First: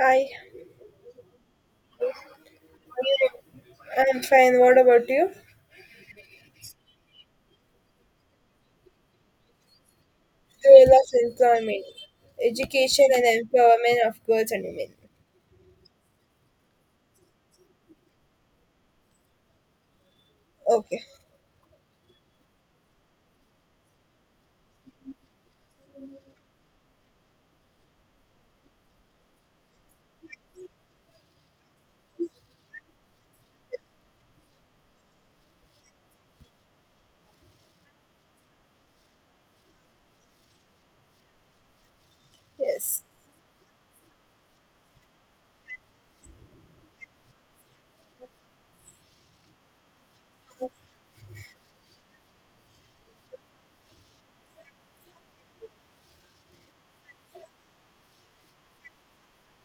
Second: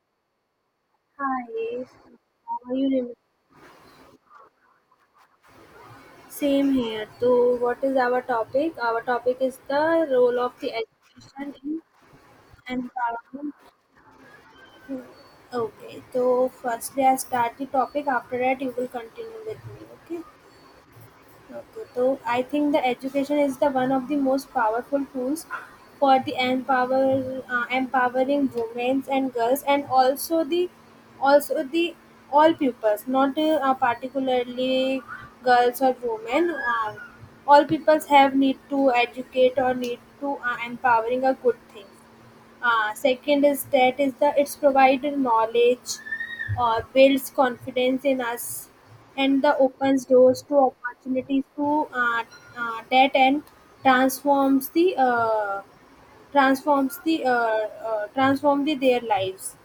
Hi, Hi, how are you? Doing? I'm fine. What about you? Same here. So, what is our topic? Our topic is the role of the Role of education in employment, education, and empowerment. empowerment of girls and women. Okay, so firstly, I start the topic. After that, you will continue with me. Okay. Okay, Okay, so I think the education is the one of the most powerful tools for the empowering women and girls, and also the all pupils, not particularly girls or women. All peoples have need to educate or need to empowering a good thing. Yes. Second is that is the it's provided knowledge, builds confidence in us, and the opens doors to opportunities to that and transforms the their lives.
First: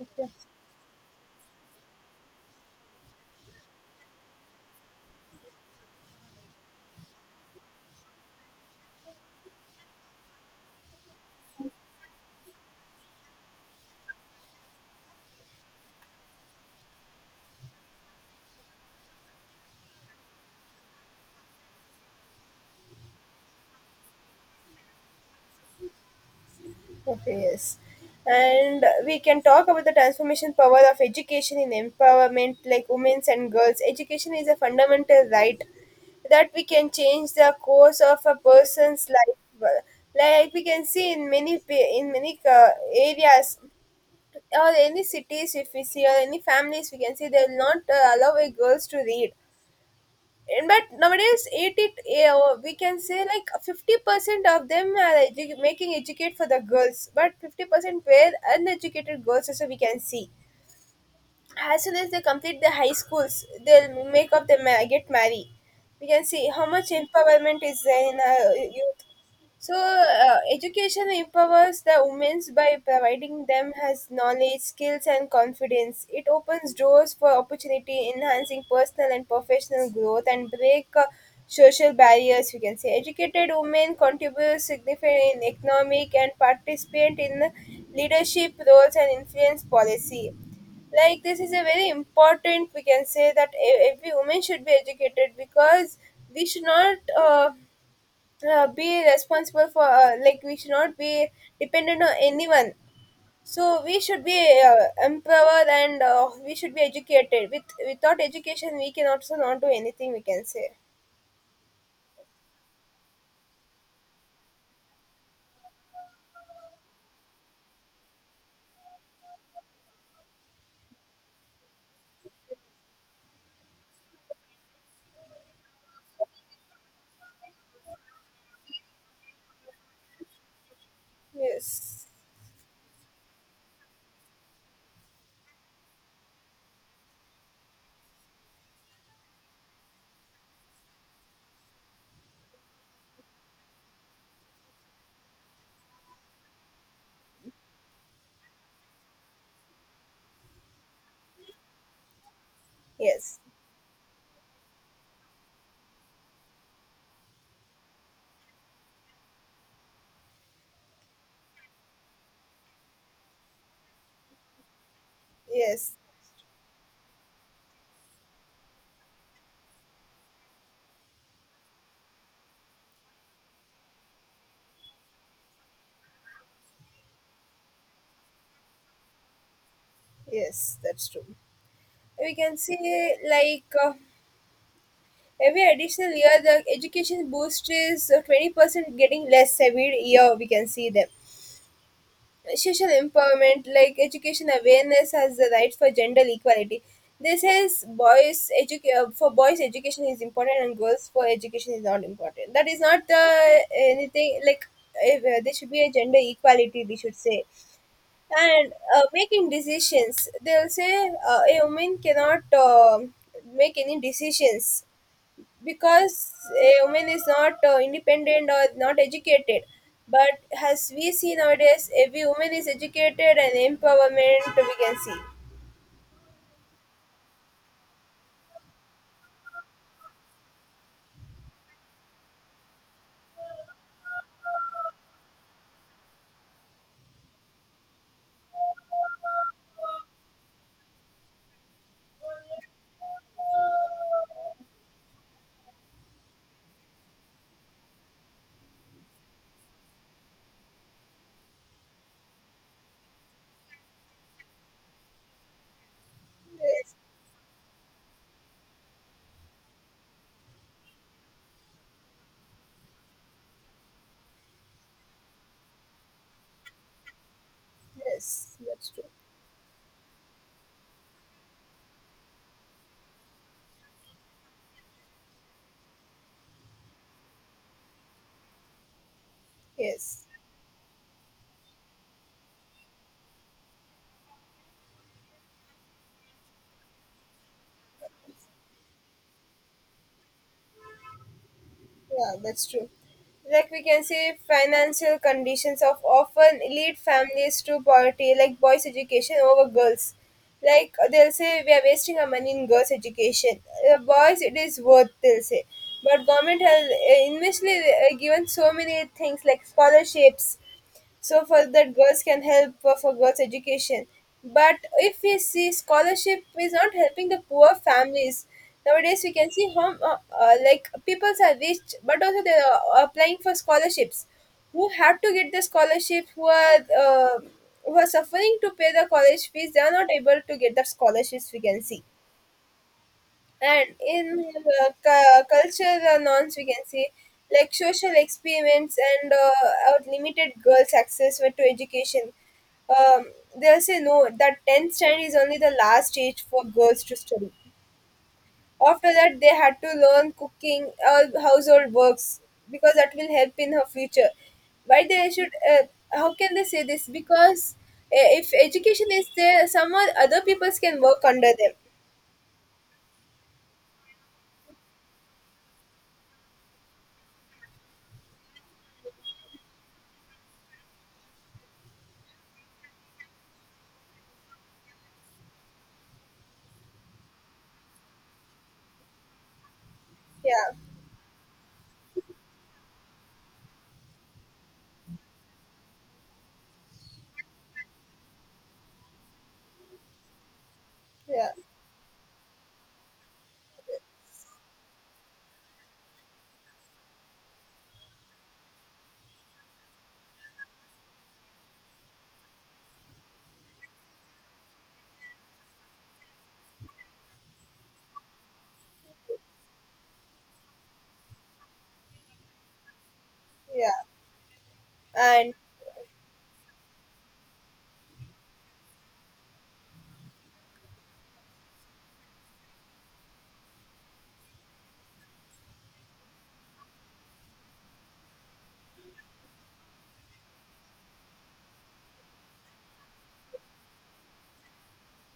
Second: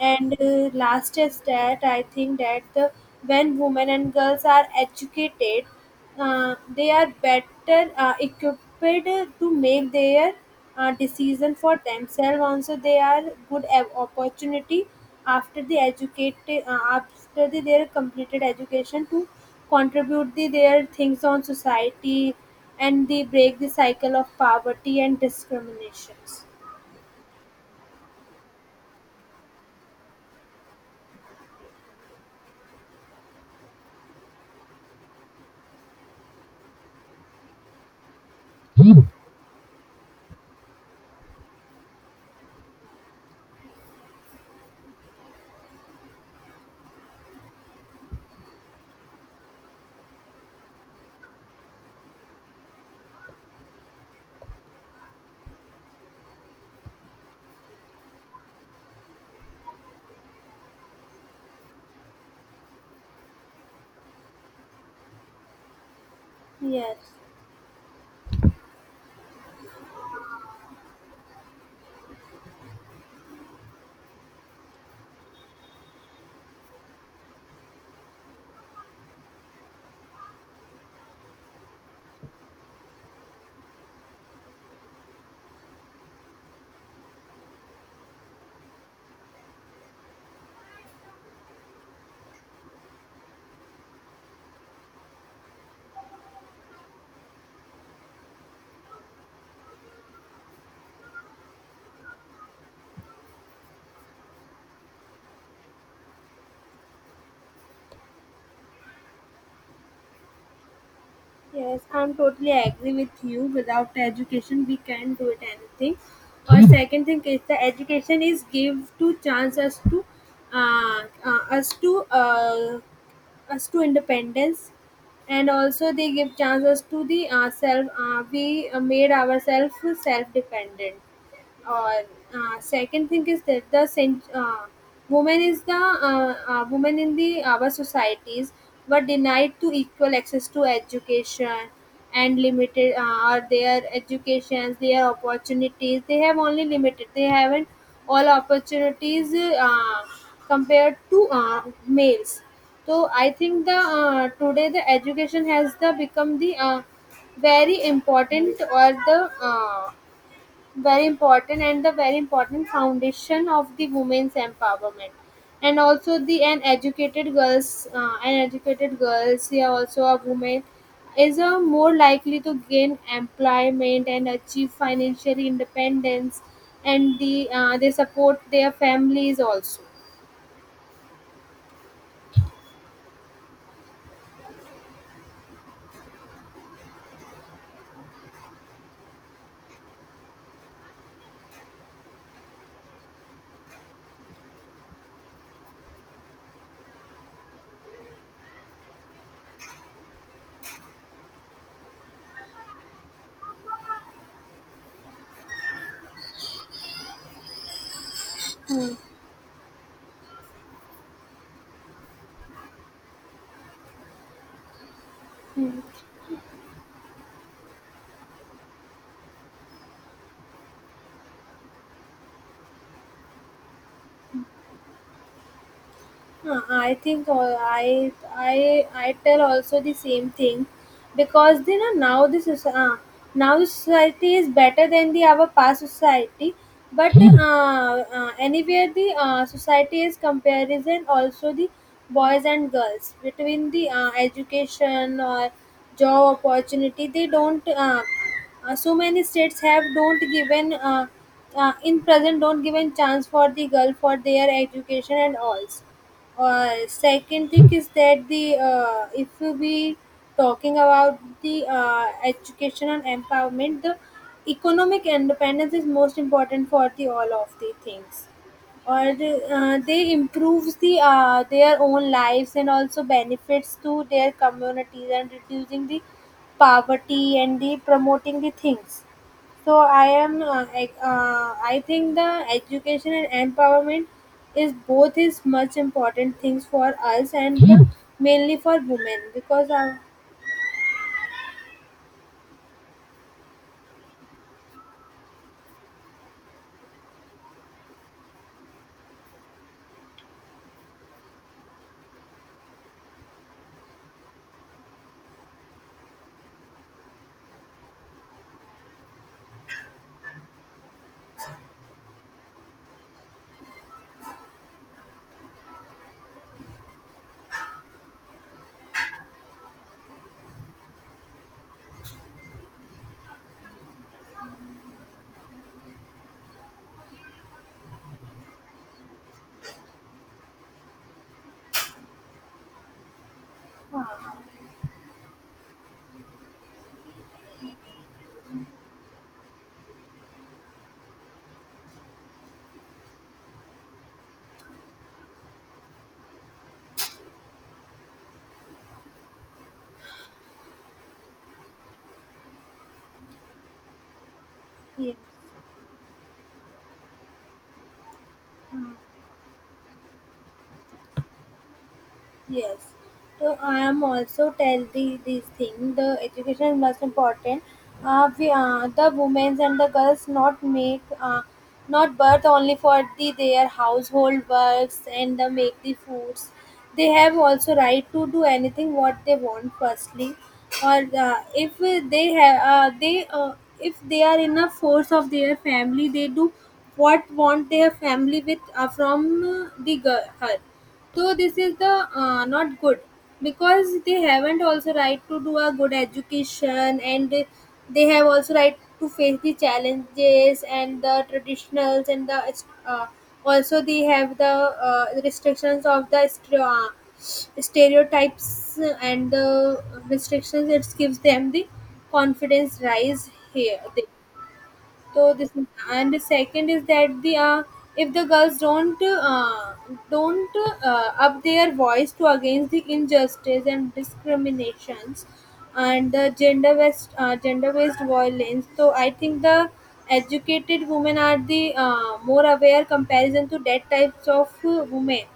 And last is that I think that when women and girls are educated, they are better equipped to make their decision for themselves. Also, they are opportunity after their completed education to contribute their things on society and they break the cycle of poverty and discriminations. Okay, yes. And we can talk about the transformation power of education in empowerment, like women's and girls. Education is a fundamental right that we can change the course of a person's life. Like we can see in many in many areas or any cities if we see or any families we can see they will not allow a girls to read, and but nowadays 80, we can say like 50% of them are making educate for the girls, but 50% were uneducated girls also we can see. As soon as they complete their high schools, they'll make up their get married. We can see how much Yes. empowerment is there in youth. So education empowers the women by providing them has knowledge, skills, and confidence. It opens doors for opportunity, enhancing personal and professional growth, and break social barriers. We can say educated women contribute significantly in economic and participate in leadership roles and influence policy. Like this is a very important, we can say that every woman should be educated, because we should not be responsible for, like we should not be dependent on anyone. So we should be empowered, and we should be educated. With without education we can also not do anything, we can say. Yes, I'm totally agree with you. Without education, we can't do it anything. Or second thing is the education is give to chance us to, us to, us to independence, and also they give chances to the self. We made ourselves self dependent or Yes. Second thing is that the women in the our societies were denied to equal access to education and limited are their educations their opportunities they have only limited they haven't all opportunities uh, compared to males, so I Yes. think the today the education has the become the very important or the very important and the very important foundation of the women's empowerment, and Yes. also the an educated girls an educated girls, yeah, also a woman is a more likely to gain employment and achieve financial independence and they support their families also. Yes, that's true. We can say like every additional year, the education boost is 20% getting less every year. We can see them. Social empowerment, like education awareness, has the right for gender equality. This is boys for boys education is important and girls for education is not important. That is not the anything like, if, there should be a gender equality. We should say, and making decisions, they'll say a woman cannot make any decisions, because a woman is not independent or not educated. But as we see nowadays every woman is educated and empowerment we can see. I think I I tell also the same thing because you know now this is now the society is better than the our past society but anywhere the society is comparison also the boys and girls between the education or job opportunity they don't so many states have don't given in present don't given chance for the girl for their education and all. Yes, Second thing is that the if we talking about the education and empowerment the economic independence is most important for the all of the things yes, that's true. or they improves the their own lives and also benefits to their communities and reducing the poverty and the promoting the things, so Yes. I think the education and empowerment is both is much important things for us and mainly for women because Yeah, that's true. Like we can see, financial conditions of often lead families to poverty, like boys' education over girls. Like they'll say, we are wasting our money in girls' education. Boys, it is worth. They'll say, but government has initially given so many things like scholarships, so for that girls can help for girls education. But if we see, scholarship is not helping the poor families. Nowadays we can see how like people are rich but also they are applying for scholarships. Who have to get the scholarship? Who are who are suffering to pay the college fees, they are not able to get the scholarships, we can see. And in cultural norms we can say, like social experiments and our limited girls access to education. um, they'll say no that 10th standard is only the last stage for girls to study. After that they had to learn cooking or household works, because that will help in her future. Why yeah. they should how can they say this? Because if education is there, some other peoples can work under them. Yes. So I am also tell the this thing the education is most important. The women and the girls not make not birth only for the their household works and the make the foods. They have also right to do anything what they want. Firstly, Yeah. or if they have they if they are in a force of their family, they do what want their family with from the girl her. So Yeah. this is the not good because they haven't also right to do a good education and they have also right to face the challenges and the traditionals and the uh, also they have the restrictions of the stereotypes and the restrictions, it gives them the confidence rise here, Yeah. so this And is- and the second is that the if the girls don't uh, up their voice to against the injustice and discriminations and the gender based violence. So I think the educated women are the more aware comparison to that types of women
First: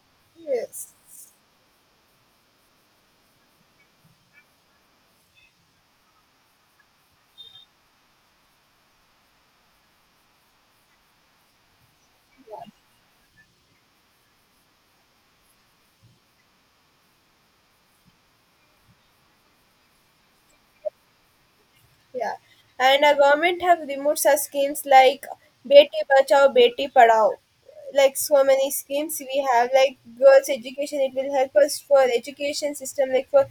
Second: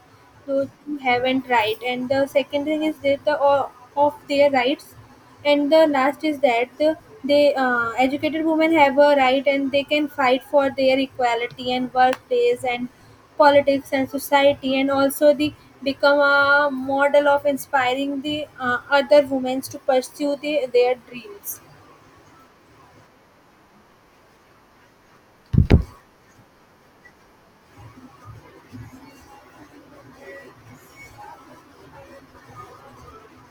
those yes, who haven't right, and the second thing is that the of their rights, and the last is that the they educated women have a right and they can fight for their equality and workplace and politics and society, and also they become a model of inspiring the other women to pursue their dreams yeah, and our government have removed such schemes like Beti Bachao, Beti Padhao. Like so many schemes we have, like girls' education, it will help us for education system, like for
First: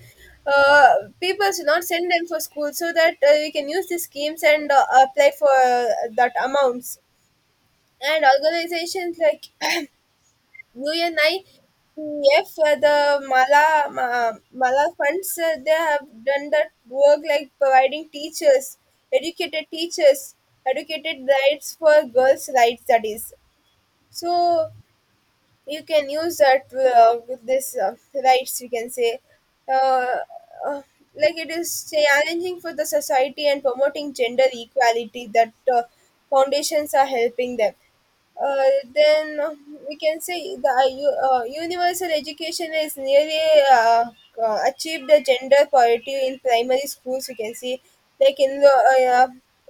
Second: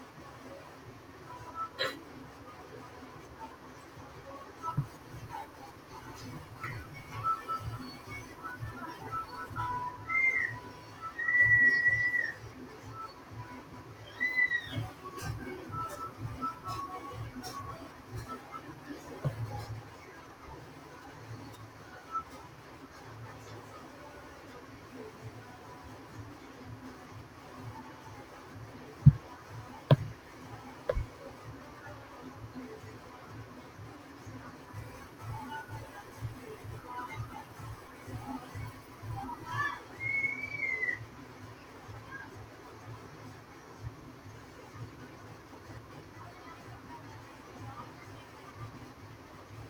uh, people should not send them for school, so that we can use these schemes and apply for that amounts. And organizations like UNIEF, the Mala funds, they have done that work, like providing teachers, educated rights for girls' rights, that is. So you can use that with this rights, we can say. Uh, uh, like it is challenging for the society and promoting gender equality, that foundations are helping them. Then we can say the universal education is nearly uh, achieved the gender parity in primary schools. We can see, like in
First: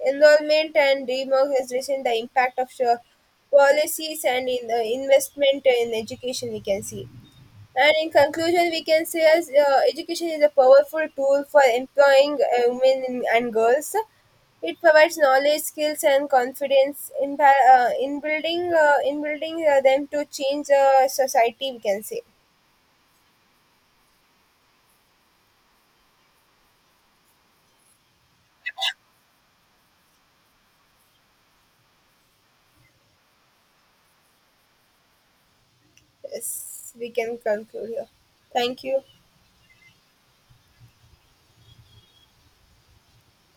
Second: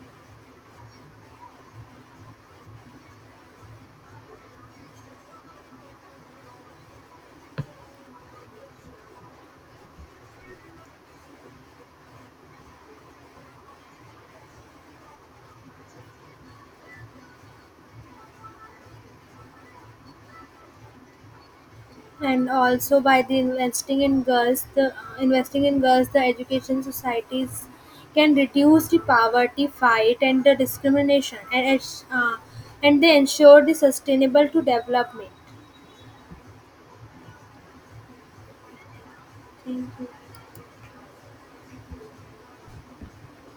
enrollment and democratization, the impact of policies and in investment in education. We can see. And in conclusion, we can say as education is a powerful tool for employing women and girls. It provides knowledge, skills, and confidence in building them to change society, we can say. and also by the investing in girls the education societies can reduce the poverty fight and the discrimination, and they ensure the sustainable to development. Yes. We can conclude here. Thank you. Thank you.